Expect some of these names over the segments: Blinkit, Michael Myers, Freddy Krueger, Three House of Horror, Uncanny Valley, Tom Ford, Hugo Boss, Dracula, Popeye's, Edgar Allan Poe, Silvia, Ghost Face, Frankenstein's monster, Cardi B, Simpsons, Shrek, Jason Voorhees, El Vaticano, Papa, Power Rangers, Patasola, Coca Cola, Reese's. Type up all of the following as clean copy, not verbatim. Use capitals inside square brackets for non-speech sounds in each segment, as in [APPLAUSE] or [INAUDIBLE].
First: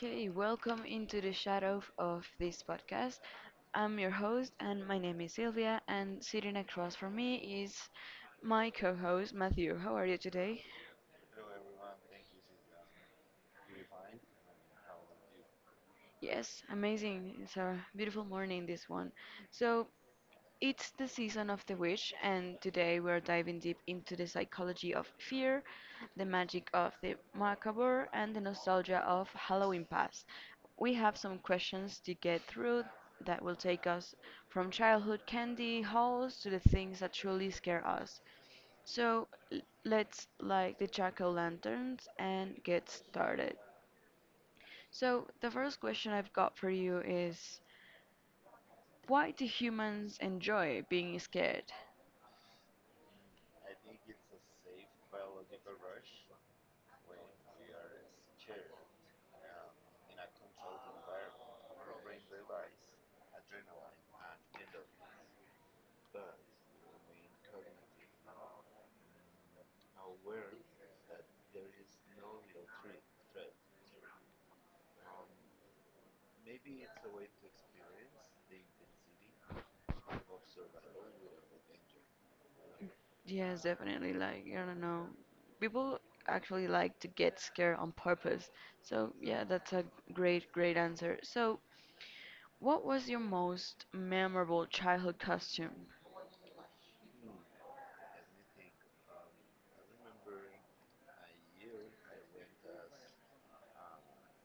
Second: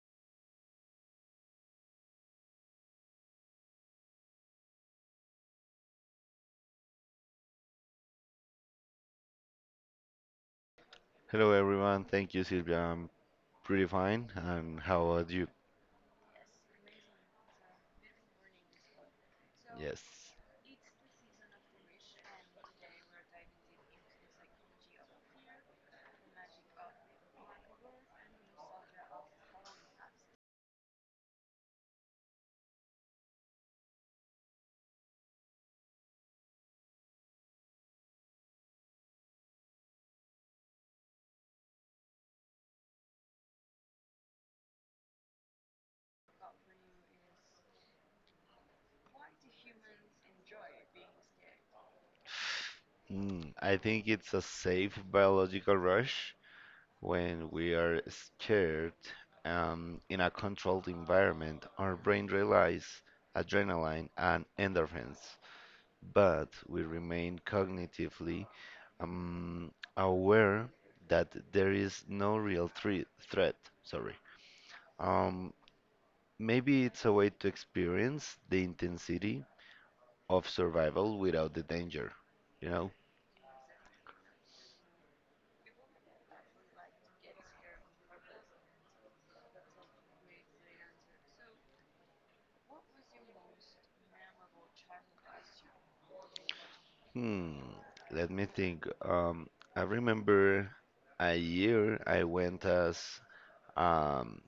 Okay, welcome into the shadow of this podcast. I'm your host, and my name is Sylvia, and sitting across from me is my co host, Matthew. How are you today? Hello everyone, thank you Silvia. I'm pretty fine. And how about you? Yes, amazing. It's a beautiful morning, this one. So, Yes. it's the season of the witch, and today we're diving deep into the psychology of fear, the magic of the macabre, and the nostalgia of Halloween past. We have some questions to get through that will take us from childhood candy hauls to the things that truly scare us. So, let's light the jack o' lanterns and get started. So, the first question I've got for you is, why do humans enjoy being scared? I think it's a safe biological rush when we are scared in a controlled environment. Our brain releases adrenaline and endorphins, but we remain cognitively um, aware that there is no real threat. Sorry. Um, Maybe it's a way to experience the intensity of survival without the danger, you know? Yes, definitely. Like, I don't know. People actually like to get scared on purpose. So, yeah, that's a great, great answer. So, what was your most memorable childhood costume? Hmm, Let me think. I remember a year I went as um,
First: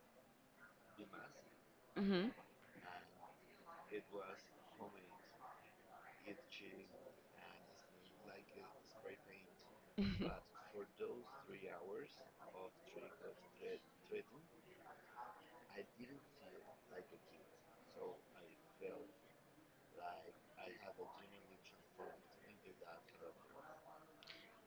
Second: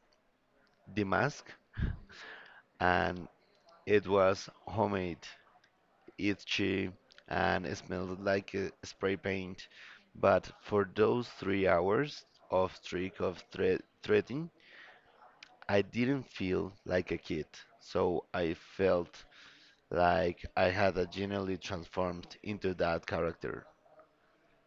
the mask, Mm-hmm. [LAUGHS] and it was homemade, itchy, and it smelled like a spray paint. But for those 3 hours of trick of thre threading, I didn't feel like a kid. So I felt like I had a genuinely transformed into that character.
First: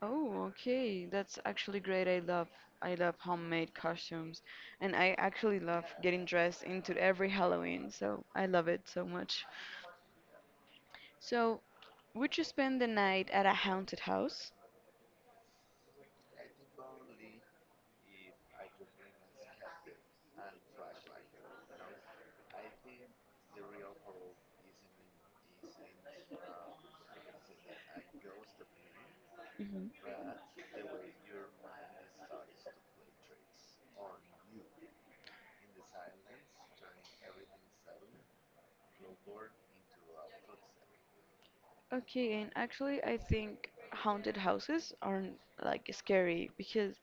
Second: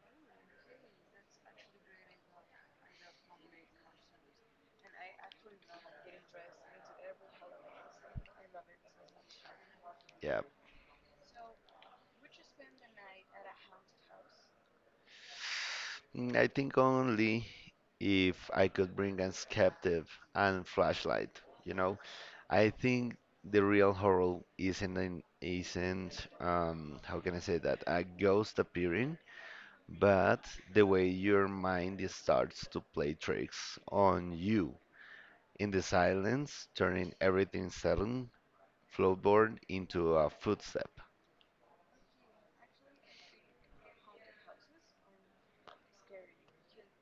Oh, okay. That's actually great. I love homemade costumes, and I actually love getting dressed into every Halloween, so I love it so much. Yeah. So, would you spend the night at a haunted house? I think only if I could bring a captive and flashlight. You know, I think the real horror isn't how can I say that a ghost appearing, Hmm. but the way your starts to play tricks on you in the silence, turning everything sudden floorboard into a footstep. Okay, and actually, I think haunted houses aren't like scary, because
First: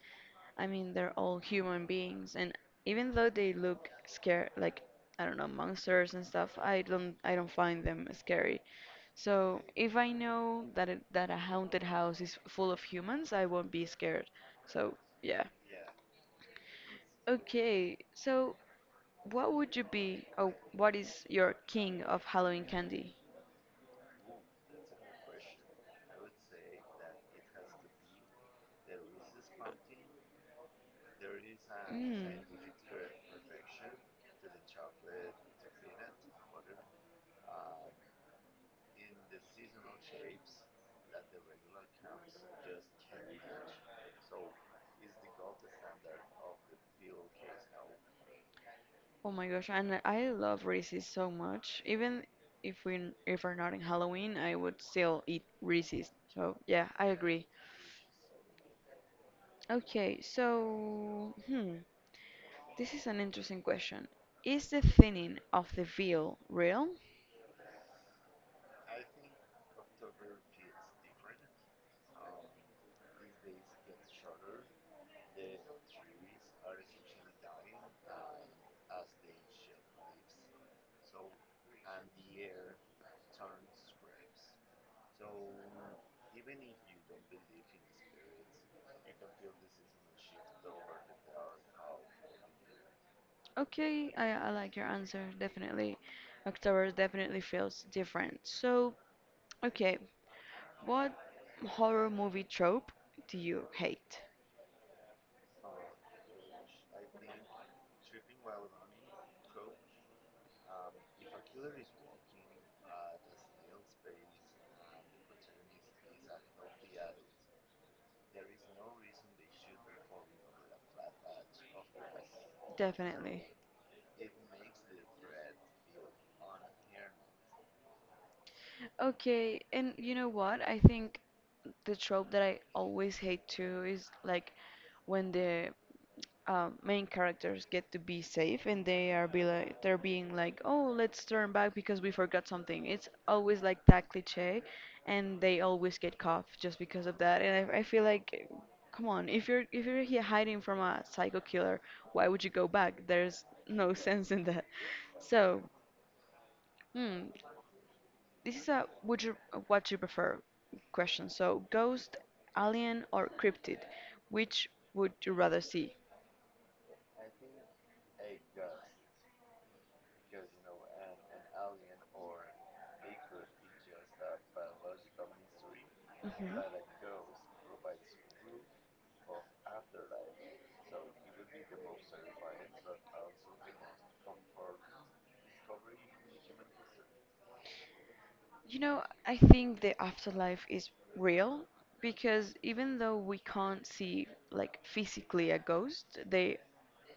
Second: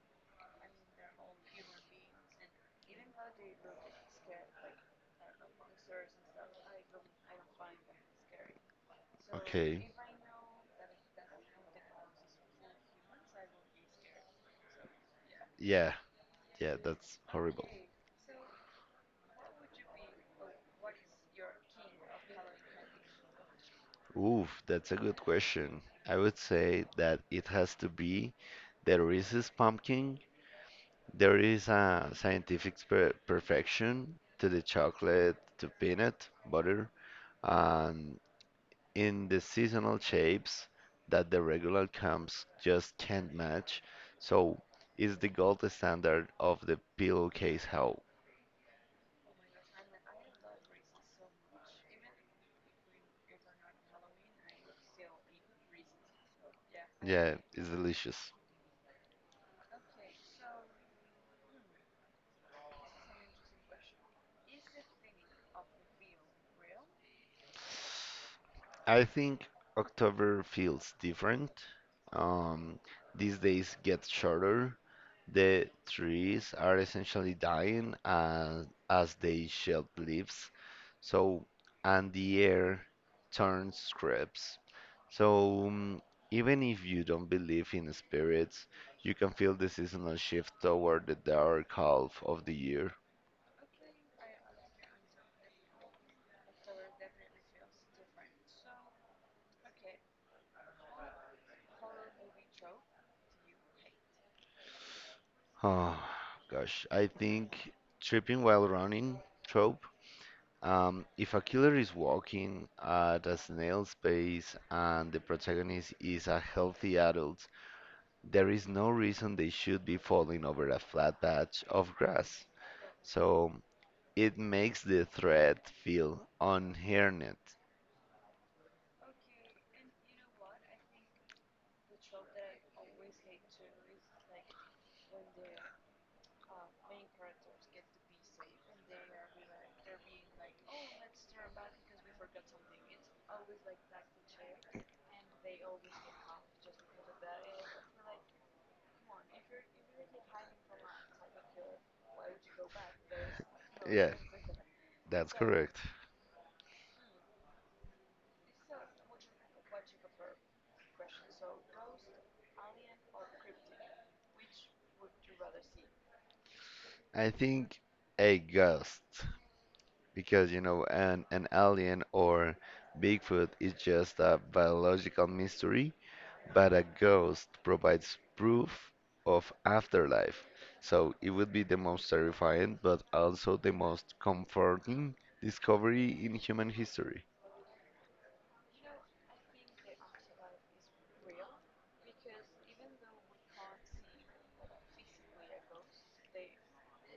I mean they're all human beings, and even though they look scare like, I don't know, monsters and stuff, I don't find them scary. So Okay, if I know that that a haunted house is full of humans, I won't be scared. So yeah. yeah, yeah, that's horrible. Okay, so what would you be, or what is your king of Halloween candy? Oof, that's a good question. I would say that it has to be the Reese's pumpkin. There is a Mm. scientific perfection to the chocolate, to peanut butter, and in the seasonal shapes that the regular comes just can't match. So it's the gold standard of the pillowcase how. Oh my gosh, and I love Reese's so much. Even if we if we're not in Halloween, I would still eat Reese's. So yeah, I Yeah, agree. it's delicious. Okay, so this is an interesting question. Is the thinning of the veil real? I think October feels different. Um, these days get shorter. The trees are essentially dying as they shed leaves. So, and the air turns crisp. So, even if you don't believe in spirits, you can feel the seasonal shift toward the dark half of the year. [SIGHS] Okay, I like your answer, definitely. October definitely feels different. So, okay, what horror movie trope do you hate? Oh, gosh, I think tripping while running trope. If a killer is walking at a snail's pace and the protagonist is a healthy adult, there is no reason they should be falling over a flat patch of grass. Definitely. So it makes the threat feel unhinged. Okay, and you know what? I think the trope that I always hate too is like, when the main characters get to be safe and they are be like they're being like, oh, let's turn back because we forgot something, it's always like that cliche, and they always get caught just because of that. And I feel like, come on, if you're here hiding from a psycho killer, why would you go back? There's no [LAUGHS] Yeah, sense in that. that's So, correct. hmm, this is a would you, what you prefer question. So, ghost, alien, or cryptid, which would you rather see? I think a ghost, because you know, an alien or Bigfoot is just a biological mystery, hmm but a ghost provides proof of afterlife. So it would be the most terrifying, but also the most comforting discovery in human history. You know, I think the afterlife is real, because even though we can't see like physically a ghost,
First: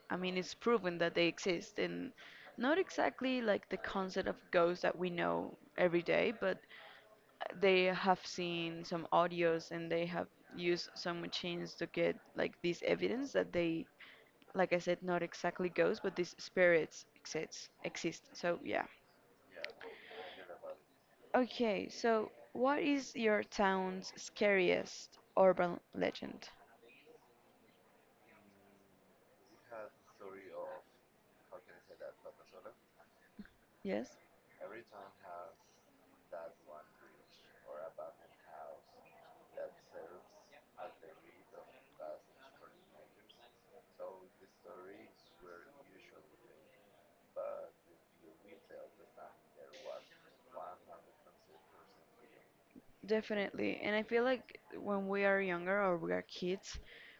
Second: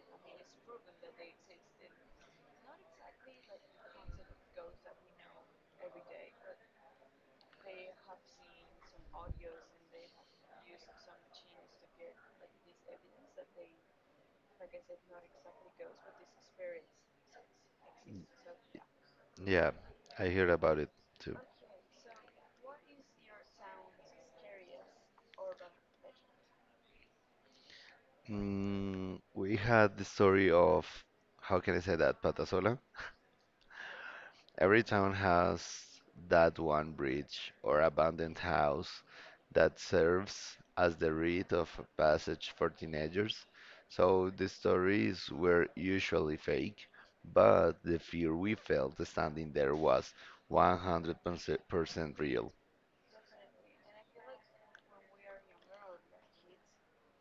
I mean, it's proven that they exist, and not exactly like the concept of ghost that we know every day, but they have seen some audios and they have used some machines to get like this evidence that they, like I said, not exactly ghosts, but these spirits exist. So yeah. Yeah, I hear about it too. Okay, so what is your town's scariest urban legend? We had the story of, how can I say that, Patasola? Yes. Every town has that one bridge or abandoned house that serves as the rite of passage for teenagers, so the stories were usually fake, but the fear we felt standing there was 100% real. Definitely. And I feel like when we are younger or we are kids,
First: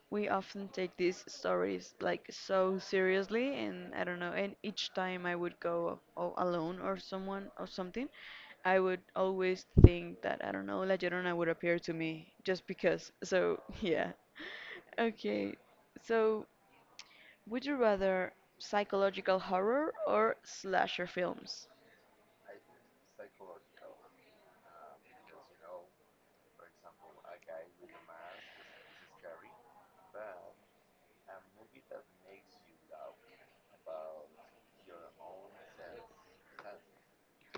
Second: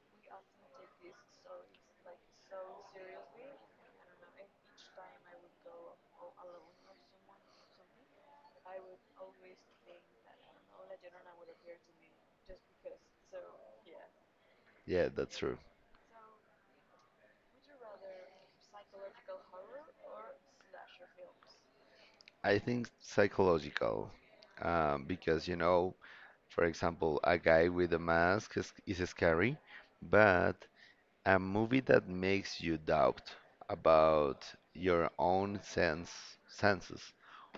we often take these stories like so seriously. And I don't know, and each time I would go all alone or someone or something, I would always think that, I don't know, La Llorona would appear to me just because. So, [LAUGHS] yeah. Yeah, that's Okay. true. So, would you rather psychological horror or slasher films? I think psychological, because you know, for example, a guy with a mask is scary, but a movie that makes you doubt about your own senses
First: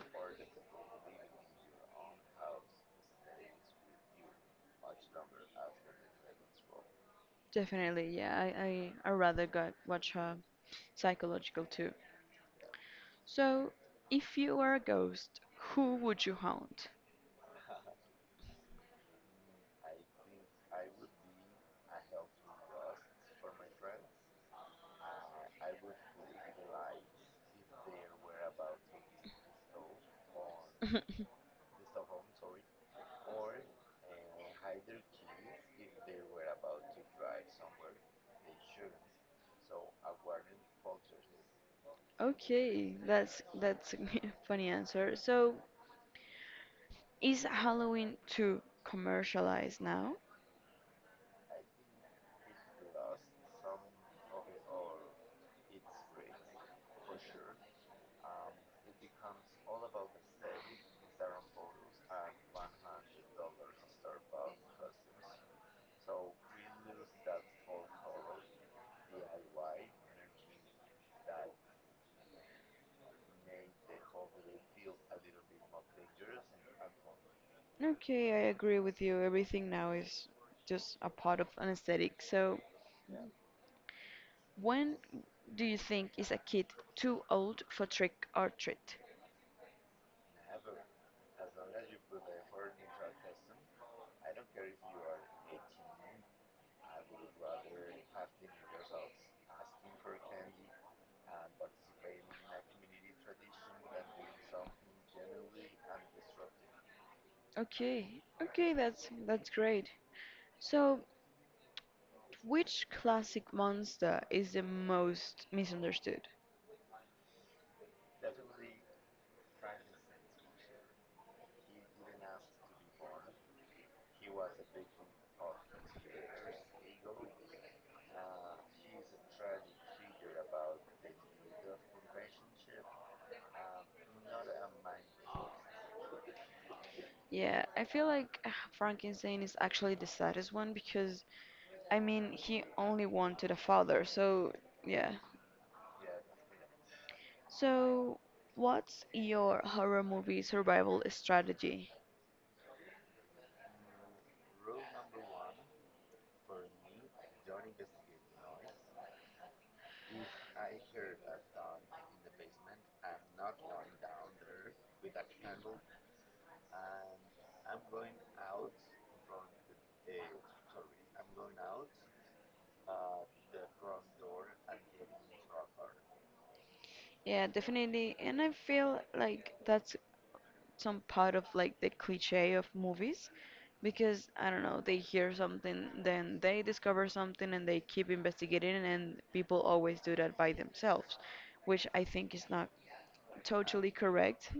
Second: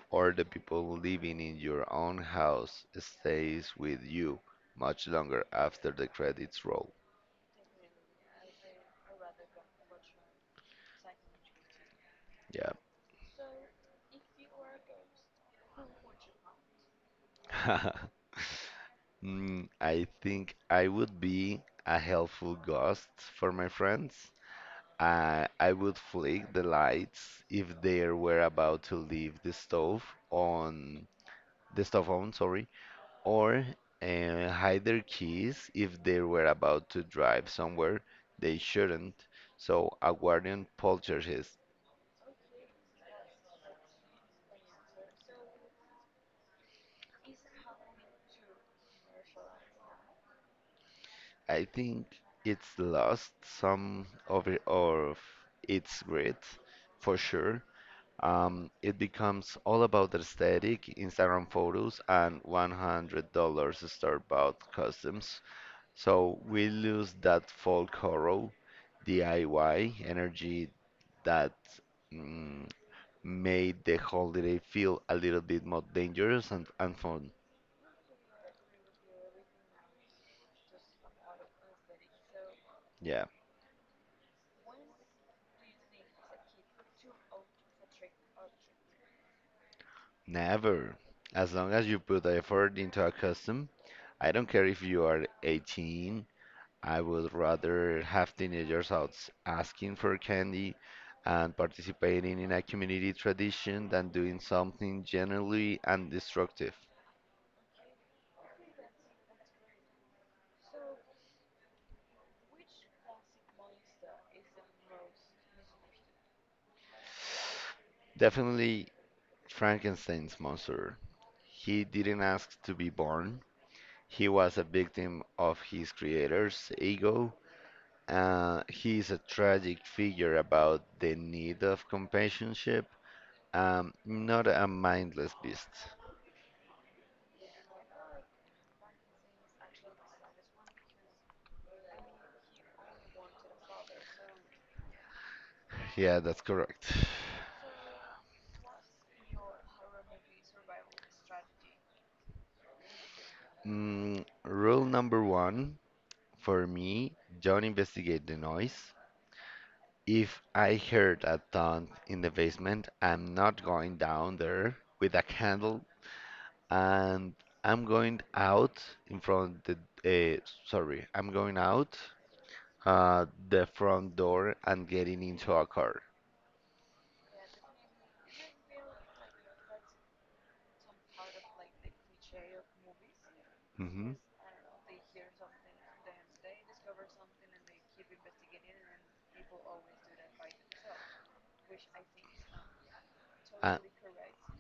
or the people living in your own house stays with you much longer after the credits roll. Definitely, yeah. I rather go watch a psychological too. So, if you were a ghost, who would you haunt? Yeah. [LAUGHS] I think I would be a helpful ghost for my friends. I would flick the lights if they were about to leave on [LAUGHS] the stove on, sorry or hide their keys if they were about to drive somewhere they shouldn't. So a guardian poltergeist. Okay, that's a [LAUGHS] funny answer. So, is Halloween too commercialized now? I think it's lost some of its grit for sure. It becomes all about aesthetic, Instagram photos, and $100 store-bought costumes. So we lose that folk horror, DIY energy that mm, made the holiday feel a little bit more dangerous and fun. Okay, I agree with you. Everything now is just a part of an aesthetic. So, Yeah, when do you think is a kid too old for trick or treat? never. As long as you put effort into a custom, I don't care if you are 18, I would rather have teenagers asking for candy and participating in a community tradition than doing something generally undestructive. Okay, okay, that's great. So, which classic monster is the most misunderstood? Definitely Frankenstein's monster. He didn't ask to be born. He was a victim of his creator's ego. He's a tragic figure about the need of companionship, not a mindless beast. Yeah, I feel like Frankenstein is actually the saddest one because, I mean, he only wanted a father, so yeah. Yeah, that's correct. So, what's your horror movie survival strategy? Rule number one for me, don't investigate the noise. If I heard a thump in the basement, I'm not going down there with a candle, and I'm going out in front of the, uh, I'm going out the front door and getting into a car. Yeah, definitely. And I feel like that's some part of like the cliche of movies, Hmm. because, I don't know, they hear something, then they discover something and they keep investigating, and people always do that by themselves, which I think is not And, totally correct.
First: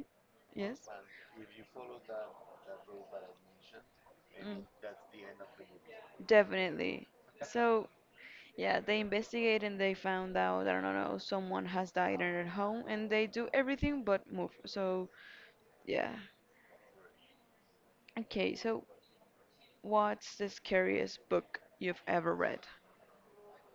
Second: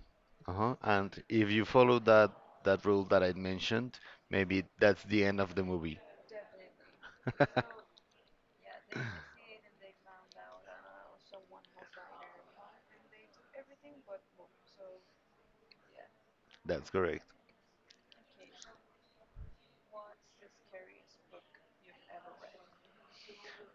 Yes. If you follow that rule that I mentioned, Mm. maybe that's the end of the movie. Definitely. So, [LAUGHS] yeah, they investigate and they found out, I don't know, someone has died in their home and they do everything but move. So, yeah. That's correct. Okay, so what's the scariest book you've ever read?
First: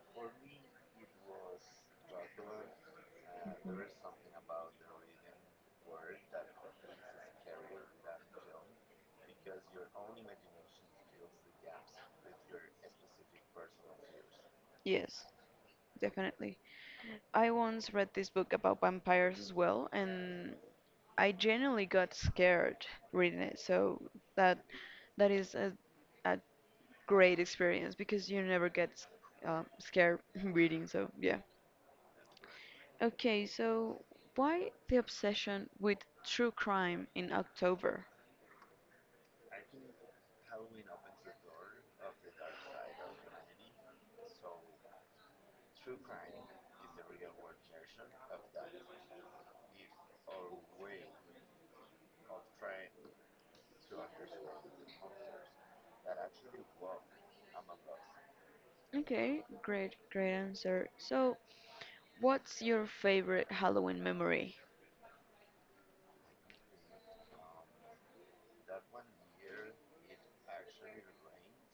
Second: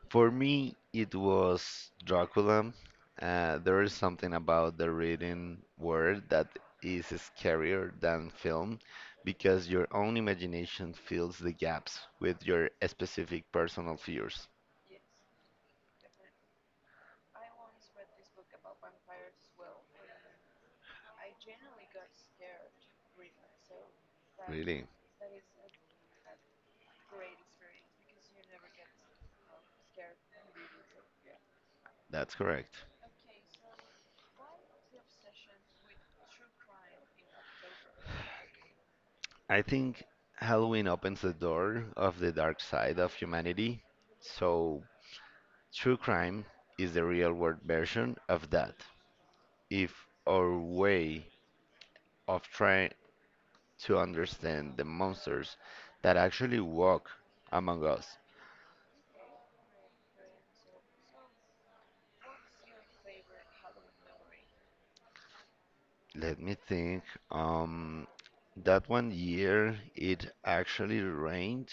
For me, it was Dracula. There is something about the written word that is scarier than film because your own imagination fills the gaps with your specific personal fears. Yes, definitely. I once read this book about vampires as well, and I genuinely got scared reading it. So, that Really, is a great experience, because you never get scared [LAUGHS] reading. So yeah. that's correct. Okay, so why the obsession with true crime in October? I think Halloween opens the door of the dark side of humanity. So, true crime is the real world version of that. If our way of trying to understand the monsters that actually walk among us. Okay, great, great answer. So, what's your favorite Halloween memory? Let me think. Um, that one year it actually rained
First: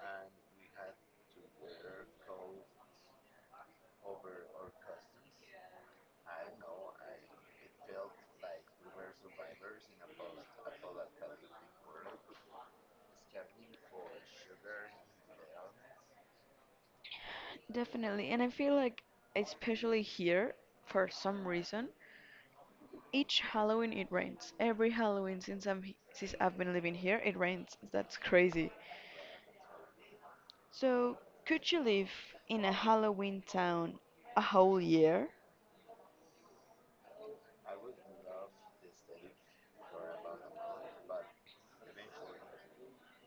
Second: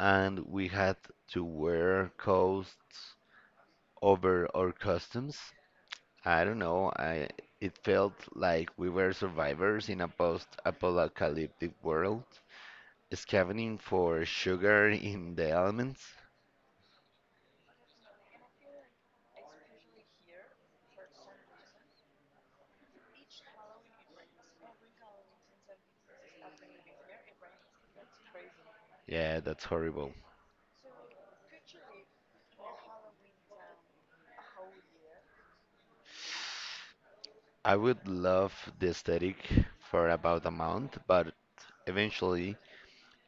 and we had to wear coats over our costumes. I don't know. I it felt like we were survivors in a post-apocalyptic world, scavenging for sugar in the elements. Definitely, and I feel like, especially here, for some reason, each Halloween it rains. Every Halloween since since I've been living here, it rains. That's crazy. Yeah, that's horrible. So, could you live in a Halloween town a whole year? I would love the aesthetic for about a month, but eventually,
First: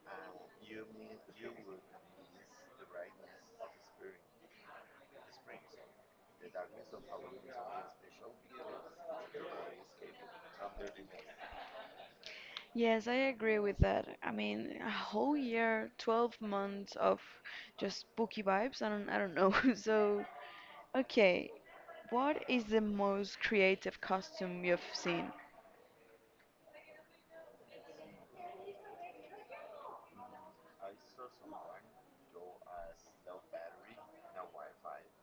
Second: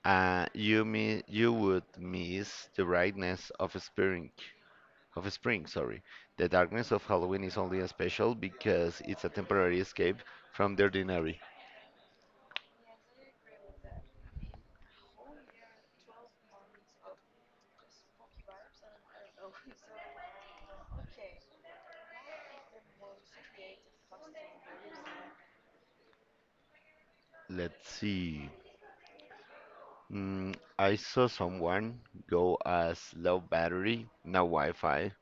you would miss the brightness of spring, sorry. The darkness of Halloween is only special because it's a temporary escape from the ordinary. Yes, I agree with that. I mean, a whole year, 12 months of just spooky vibes. I don't know. [LAUGHS] So, okay, what is the most creative costume you've seen? Let's see. I saw someone go as low battery, no Wi-Fi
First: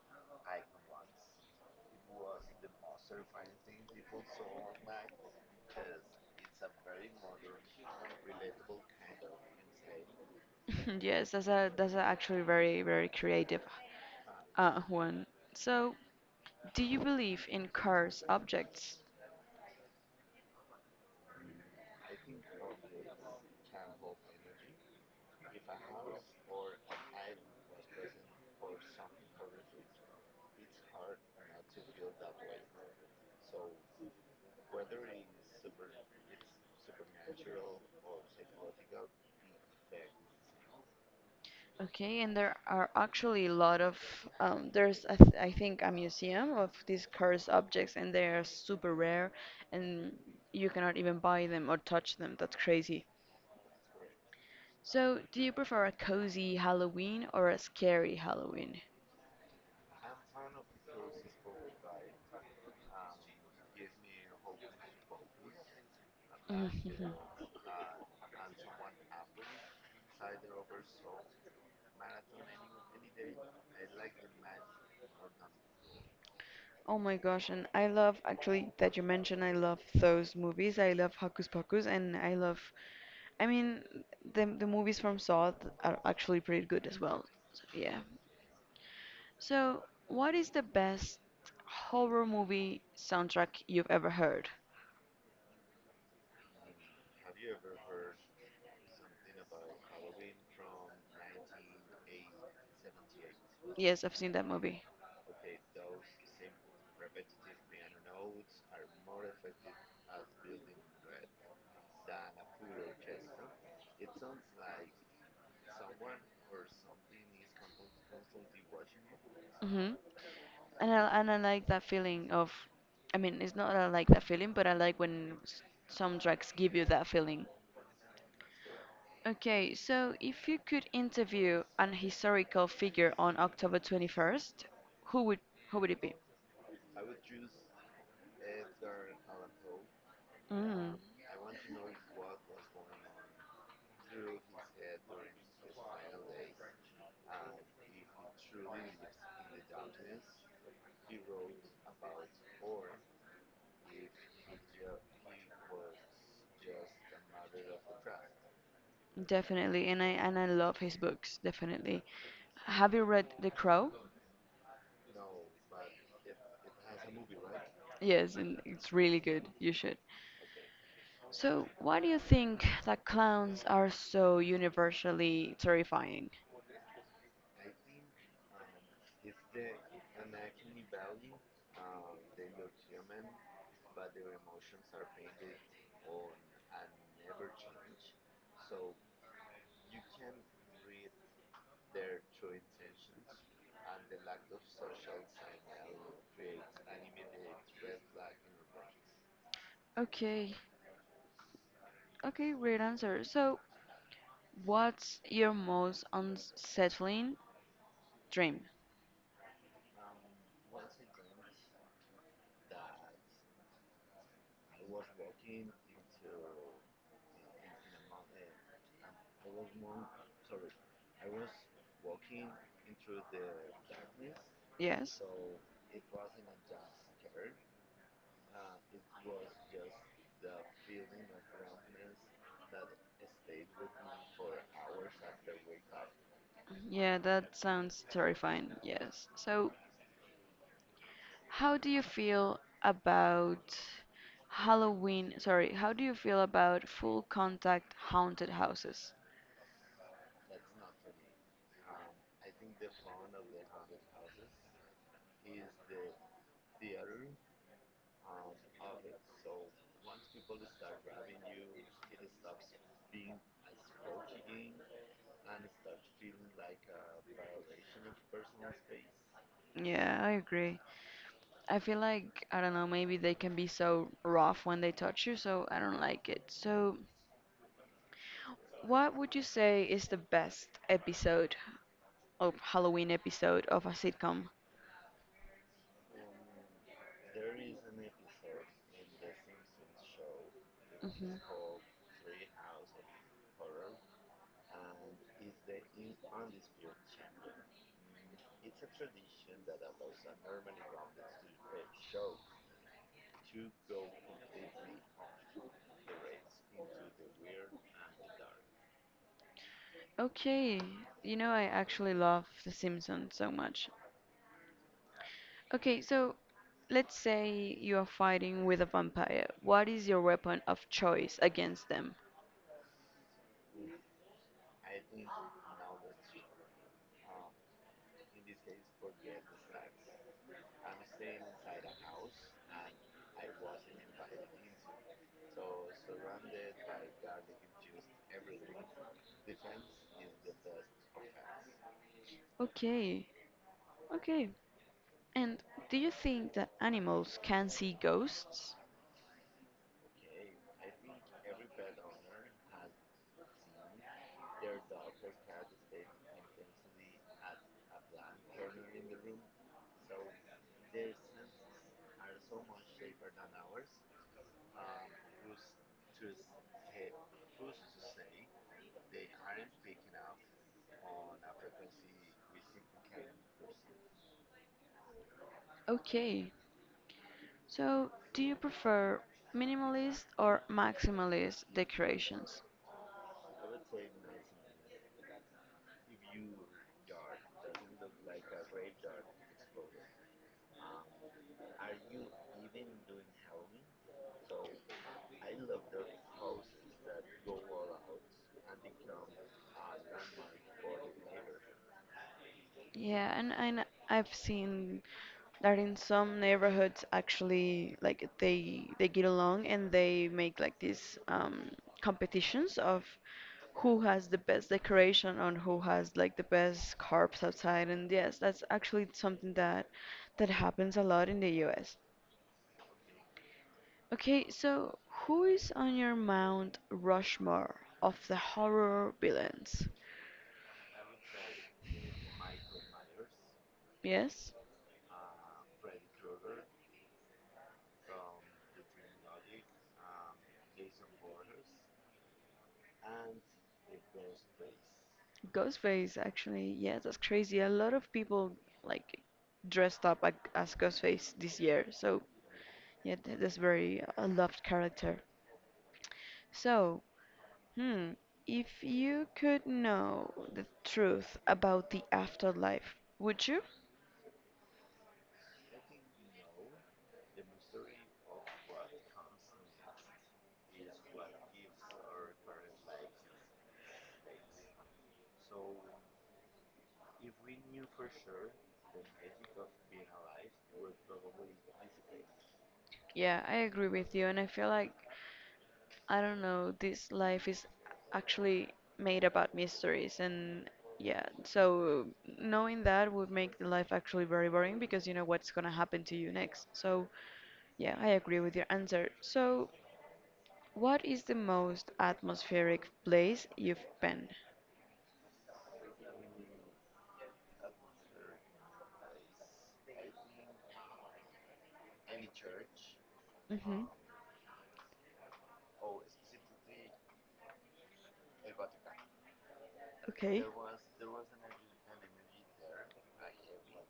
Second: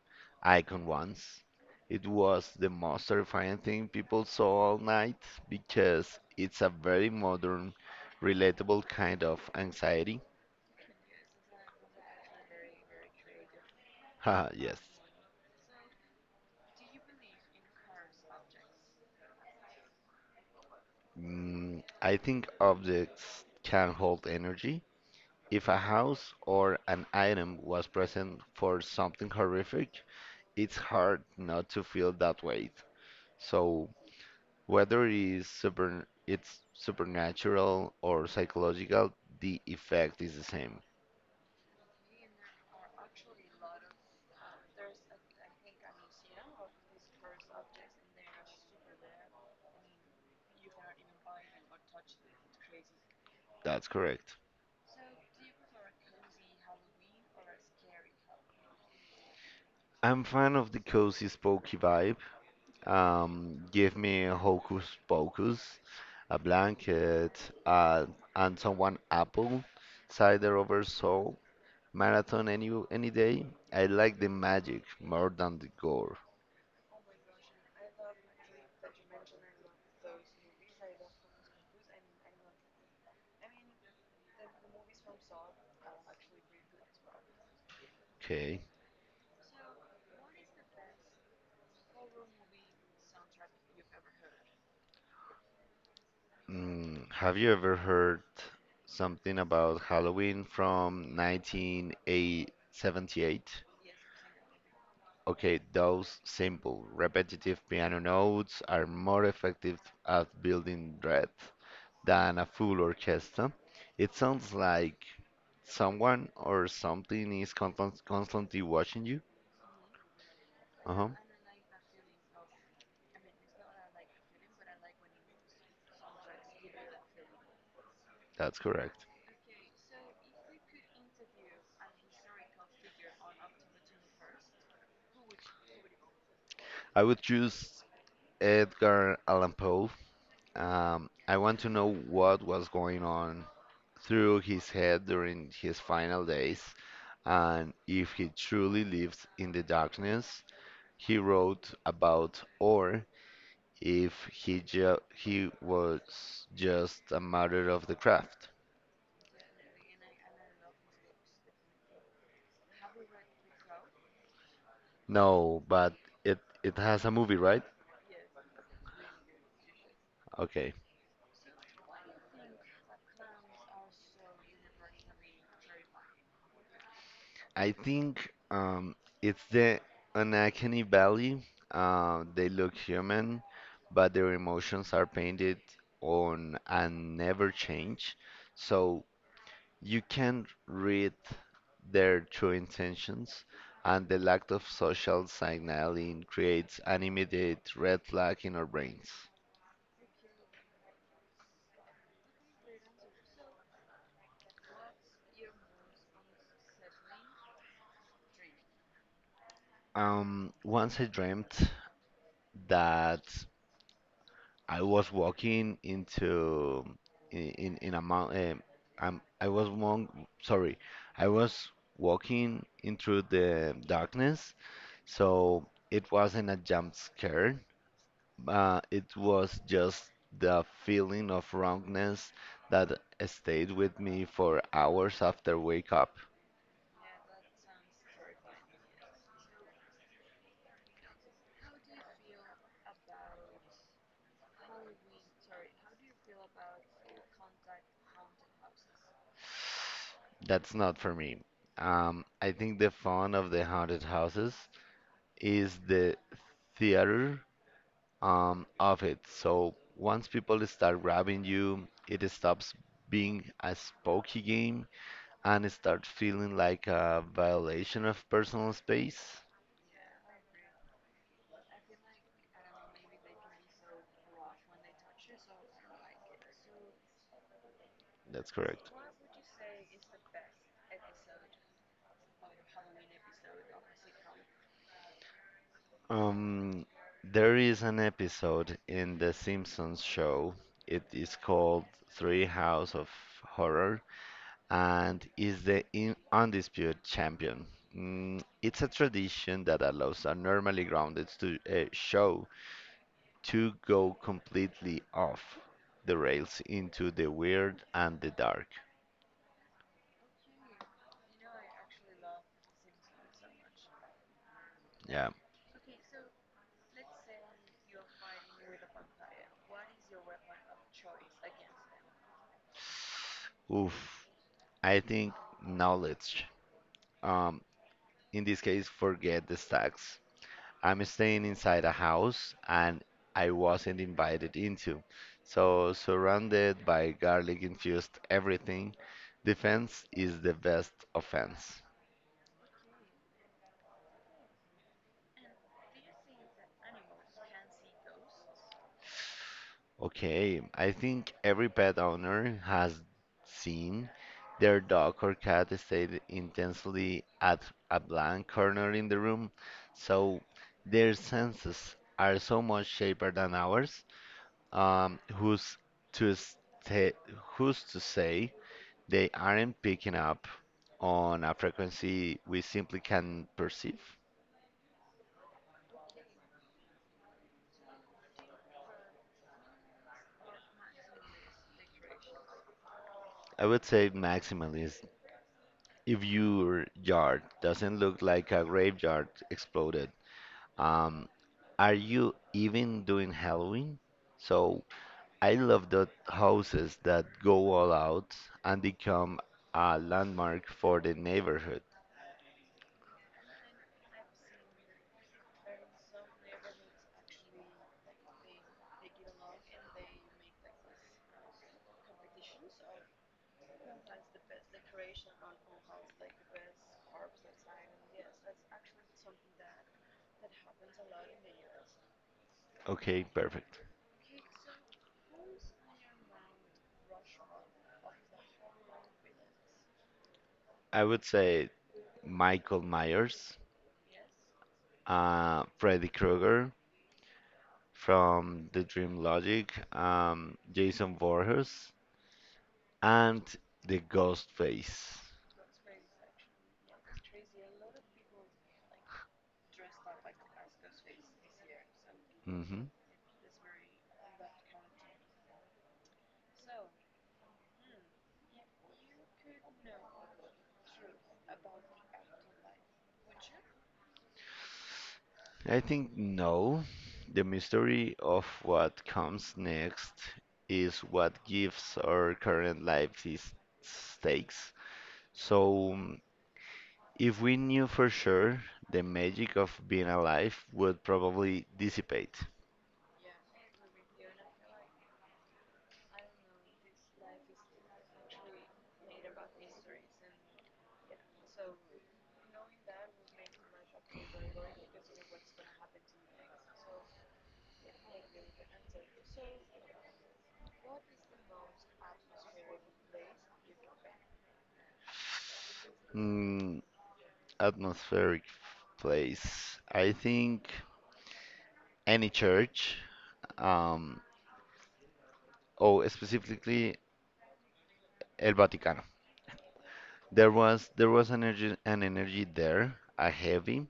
icon once. It was the most terrifying thing people saw all night because it's a very modern, relatable kind of anxiety. [LAUGHS] Yes, that's a actually very very creative [LAUGHS] Haha, yes. One. So, do you believe in cars objects? I think objects can hold energy. If a house or an item was present for something horrific, it's hard not to feel that weight. So whether it's supernatural or psychological, the effect is the same. Okay, and there are actually a lot of there's a I think a museum of these cursed objects, and they are super rare, and you cannot even buy them or touch them. That's crazy. That's correct. So, do you prefer a cozy Halloween or a scary Halloween? I'm fan of the cozy, spooky vibe. Give me a hocus pocus, a [LAUGHS] Mhm. blanket, uh, and someone apple, cider over salt, marathon any day. I like the magic more than the gore. Oh my gosh, and I love actually that you mentioned, I love those movies. I love Hocus Pocus, and I mean the movies from Saw are actually pretty good as well. So, yeah. Okay. So, what is the best horror movie soundtrack you've ever heard? Have you ever heard something about Halloween from 1978? Yes, I've seen that movie. Okay, those simple, repetitive piano notes are more effective at building dread than a full orchestra. It sounds like someone or something is constantly watching you. Mhm. And Uh-huh, I and I like that feeling of, I mean, it's not that I like that feeling, but I like when soundtracks give you that feeling. that's correct. Okay, so if you could interview an historical figure on October 21st, who would who would it be? I would choose Edgar Allan Poe. Mm, I want to know what was going on through his head during his final days, and if he truly lives in the darkness he wrote about, or if he was just a matter of the craft. definitely, and I love his books, definitely. Have you read The Crow? No, but it has a movie, right? Yes, and it's really good. You should. Okay. So, why do you think that clowns are so universally terrifying? I think it's the Uncanny Valley. They look human, but their emotions are painted on and never change. So you can read their true intentions, and the lack of social signaling creates an immediate red flag in our brains. Okay, okay, great answer. So, what's your most unsettling dream? Once I dreamt that I was walking in a mountain. Um, I was mon sorry, I was walking into the darkness, Yes. so it wasn't a jump scare. It was just the feeling of wrongness that stayed with me for hours after wake up. Yeah, that sounds terrifying. Yes. So, how do you feel about Halloween? Sorry, how do you feel about full contact haunted houses? That's not for me. I think the fun of the haunted houses is the theater of it. So once people start grabbing you, it stops being a spooky game and it starts feeling like a violation of personal space. Yeah, I agree. I feel like, I don't know, maybe they can be so rough when they touch you, so I don't like it. So, That's correct. what would you say is the best episode of Halloween episode of a sitcom? Um, there is an episode in the Simpsons show. It Hmm. is called Three House of Horror and is the in undisputed champion. It's a tradition that allows a normally grounded stu show to go completely off the rails into the weird and the dark. Okay, I actually love The Simpsons so much. Yeah. Okay, so let's say you are fighting with a vampire. What is your weapon of choice against them? Oof. I think knowledge. Um, in this case, forget the stacks. I'm staying inside a house and I wasn't invited into. So, surrounded by garlic infused everything, defense is the best offense. Okay, okay. And do you think that animals can see ghosts? Okay, I think every pet owner has seen their dog or cat stay intensely at a blank corner in the room. So, their senses are so much sharper than ours. Um, who's to stay, Who's to say they aren't picking up on a frequency we simply can perceive. Okay, so do you prefer minimalist or maximalist decorations? I would say maximally is, if your yard doesn't look like a graveyard exploded, um, are you even doing Halloween? So I love the houses that go all out and become a landmark for the neighborhood. Yeah, and, I've seen that in some neighborhoods actually like they get along, and they make like these competitions of who has the best decoration and who has like the best carps outside, and yes, that's actually something that happens a lot in the US. Okay, perfect. Okay, so who is on your Mount Rushmore of the horror villains? I would say Michael Myers, Yes? Freddy Krueger, from the Dream Logic, Jason Voorhees, and the Ghost Face. Ghostface, actually. Yeah, that's crazy. A lot of people like dressed up like, as Ghostface this year. So Hmm. yeah, that's very a loved character. So, hmm, if you could know the truth about the afterlife, would you? I think no. The mystery of what comes next is what gives our current life its stakes. So, if we knew for sure, the magic of being alive would probably dissipate. Yeah, I agree with you, and I feel like, I don't know, this life is actually made about mysteries and, yeah, so knowing that would make the life actually very boring, because you know what's gonna happen to you next. So yeah, I agree with your answer. So, what is the most atmospheric place you've been? Mm, Atmospheric place. I think any church, hmm um, or specifically El Vaticano. Okay. There was an energy there, a heavy,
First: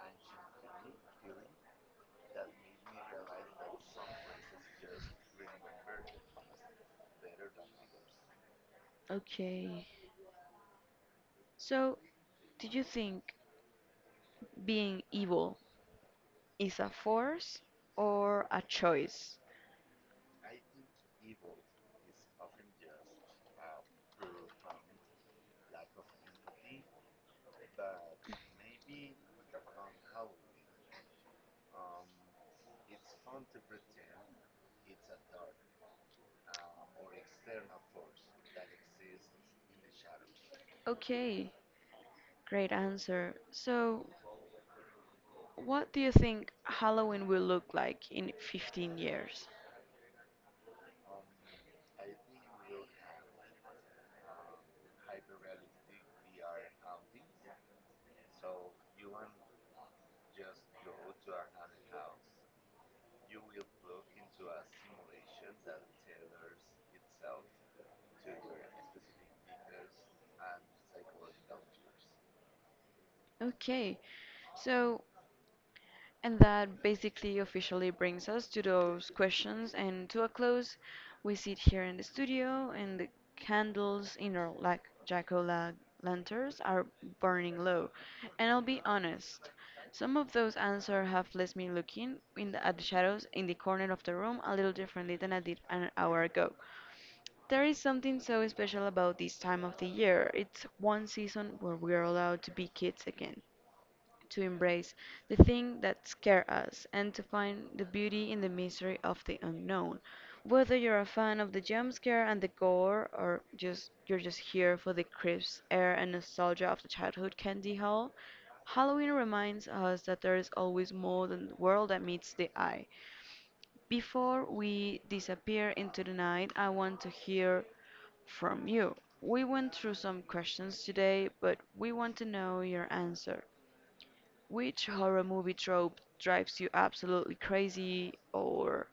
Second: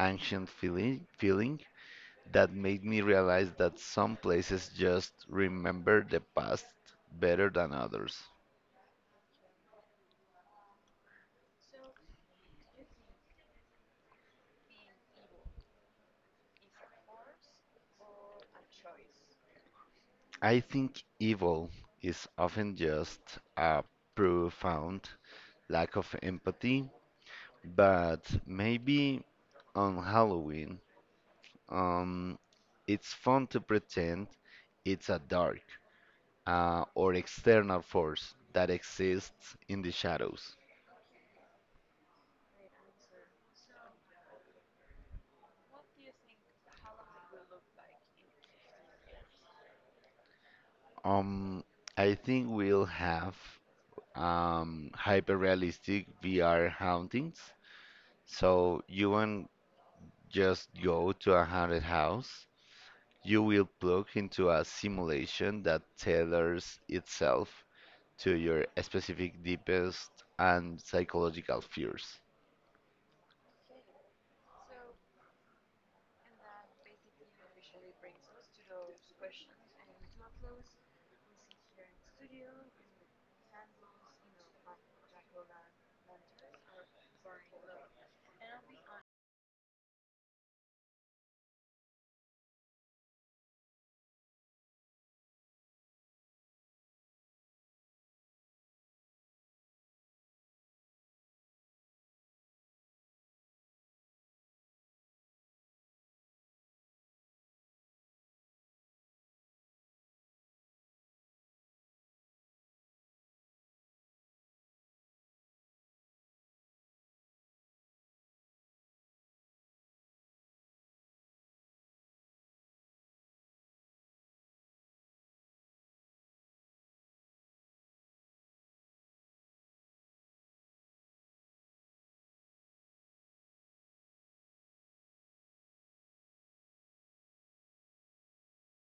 ancient feeling that made me realize that some places just remember the past better than others. Okay. So, do you think being evil is a force or a choice? I think evil is often just a profound lack of empathy, but maybe on Halloween Um, it's fun to pretend it's a dark or external force that exists in the shadows. Okay, great answer. So, what do you think Halloween will look like in 15 years? Um, I think we'll have hyper-realistic VR hauntings. So you won't just go to a haunted house. You will plug into a simulation that tailors itself to your specific deepest and psychological fears. Okay, so, and that basically officially brings us to those questions and to a close. We sit here in the studio and the candles in our like Jacola lanterns are burning low. And I'll be honest, some of those answers have left me looking in at the shadows in the corner of the room a little differently than I did an hour ago. There is something so special about this time of the year. It's one season where we are allowed to be kids again, to embrace the thing that scare us, and to find the beauty in the mystery of the unknown. Whether you're a fan of the jump scare and the gore, or just you're just here for the crisp air and nostalgia of the childhood candy haul, Halloween reminds us that there is always more than the world that meets the eye. Before we disappear into the night, I want to hear from you. We went through some questions today, but we want to know your answer. Which horror movie trope drives you absolutely crazy? Or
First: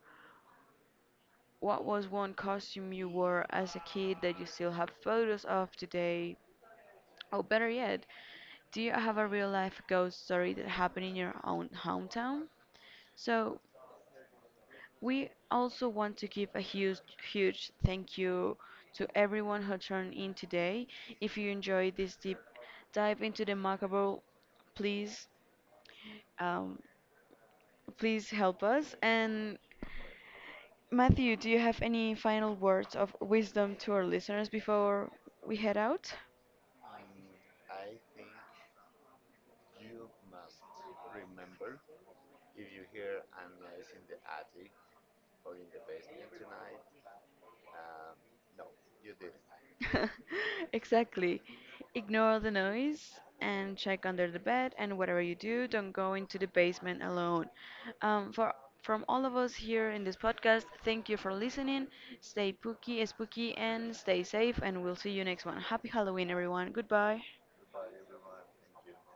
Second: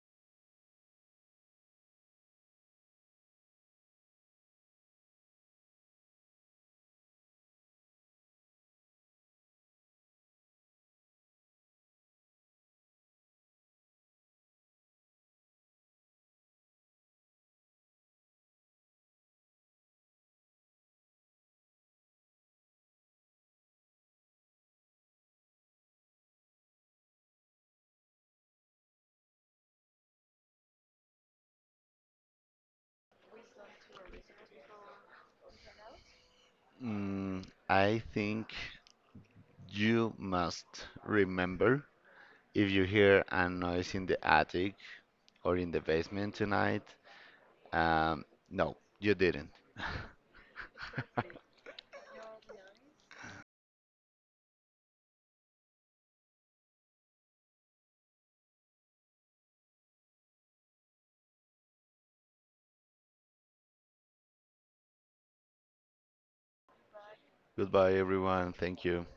what was one costume you wore as a kid that you still have photos of today? Oh, better yet, do you have a real life ghost story that happened in your own hometown? So, we also want to give a huge, huge thank you to everyone who turned in today. If you enjoyed this deep dive into the macabre, please, um, please help us, and Matthew, do you have any final words of wisdom to our listeners before we head out? I think you must remember if you hear a noise in the attic or in the basement tonight. Um, no, you didn't. [LAUGHS] [LAUGHS] Exactly. Ignore the noise and check under the bed, and whatever you do, don't go into the basement alone. For from all of us here in this podcast, thank you for listening. Stay spooky, and stay safe. And we'll see you next one. Happy Halloween, everyone. Goodbye. Goodbye, everyone. Thank you.